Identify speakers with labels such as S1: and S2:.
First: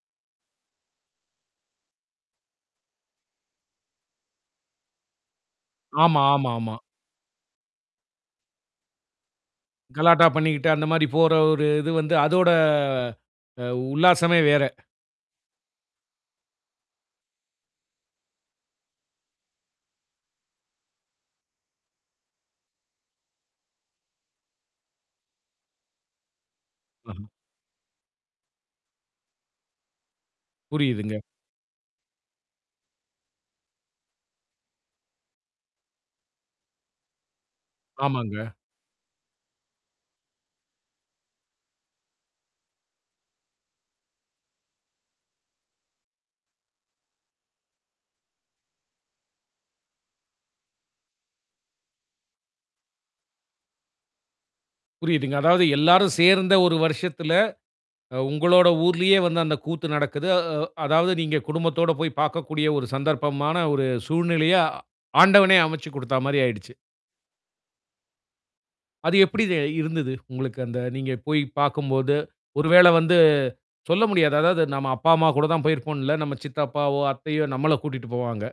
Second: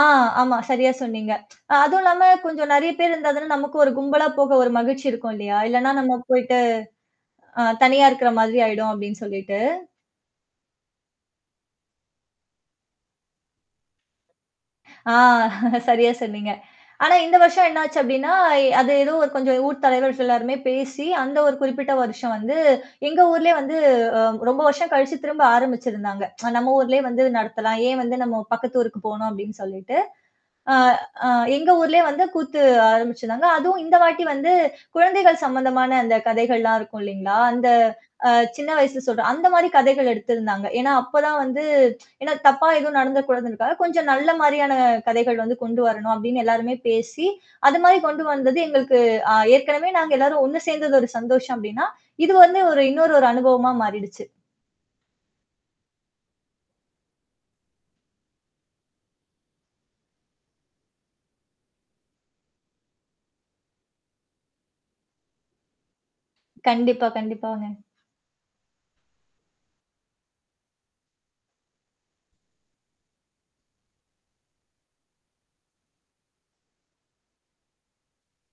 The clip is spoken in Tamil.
S1: ஆ, ஆமா. சரியா சொன்னீங்க. அதுவும் இல்லாம கொஞ்சம் நிறைய பேர் இருந்தா தானே நமக்கு ஒரு கும்பலா போக ஒரு மகிழ்ச்சி இருக்கும் இல்லையா. இல்லன்னா நம்ம
S2: ஆமா, ஆமா,
S1: போய்ட்டு
S2: ஆமாமா.
S1: ஆ தனியா இருக்கிற மாதிரி ஆயிடும் அப்படின்னு சொல்லீட்டு.
S2: கலாட்டா பண்ணிக்கிட்டு, அந்த மாரி போர ஒரு இது வந்து அதோட அ உல்லாசமே வேற.
S1: ஆ, சரியா சொன்னீங்க. ஆனா இந்த வருஷம் என்ன ஆச்சு அப்படின்னா, அ அது எதோ ஒரு ஊர் கொஞ்சம் ஊர் தலைவர்கள் எல்லாருமே பேசி அந்த ஒரு குறிப்பிட்ட வருஷம் வந்து எங்க ஊர்லேயே வந்து அ ரொம்ப வருஷம் கழிச்சு திரும்ப ஆரம்பிச்சுருந்தாங்க. நம்ம ஊர்லேயே வந்து
S2: அ.
S1: நடத்தலாம் ஏன் வந்து நம்ம பக்கத்து ஊருக்கு போணும் அப்டின்னு சொல்லிட்டு. ஆ,
S2: புரியுதுங்க.
S1: அ எங்க ஊர்லயே வந்து கூத்து ஆரம்பிச்சுருந்தாங்க. அதுவும் இந்த வாட்டி வந்து குழந்தைகள் சம்பந்தமான அந்த கதைகள்லாம் இருக்கும் இல்லீங்களா அந்த அ
S2: ஆமாங்க.
S1: சின்ன வயசுல சொல்ற அந்த மாதிரி கதைகள் எடுத்திருந்தாங்க. ஏன்னா அப்பதான் வந்து ஏன்னா தப்பா எதுவும் நடந்தரக்கூடாதுன்றக்காக கொஞ்சம் நல்ல மாரியான கதைகள் வந்து கொண்டு வரணும் அப்படின்னு எல்லாருமே பேசி, அது மாதிரி கொண்டு வந்தது எங்களுக்கு அ ஏற்கனவே நாங்க எல்லாரும் ஒண்ணு சேர்ந்தது ஒரு சந்தோஷம் அப்டின்னா இது வந்து ஒரு இன்னொரு ஒரு அனுபவமா மாறிடுச்சு.
S2: புரிதுங்க. அதாவது எல்லாரும் சேர்ந்த ஒரு வருஷத்துல, அ உங்களோட ஊர்லயே வந்து அந்த கூத்து நடக்குது. அ, வ் அதாவது நீங்க குடும்பத்தோட போய் பாக்கக்கூடிய ஒரு சந்தர்ப்பமான ஒரு சூழ்நிலைய ஆண்டவனே அமைச்சு கொடுத்தா மாரி ஆயிடுச்சு.
S1: கண்டிப்பா, கண்டிப்பாங்க.
S2: அது எப்டி தே இருந்தது உங்களுக்கு அந்த, நீங்க போய் பார்க்கும்போது. ஒரு வேளை வந்து சொல்ல முடியாது, அதாவது நம்ம அப்பா, அம்மா கூட தான் போயிருப்போம்ன்னு இல்ல. நம்ம சித்தப்பாவோ, அத்தையோ நம்மள கூட்டிக்கிட்டு போவாங்க.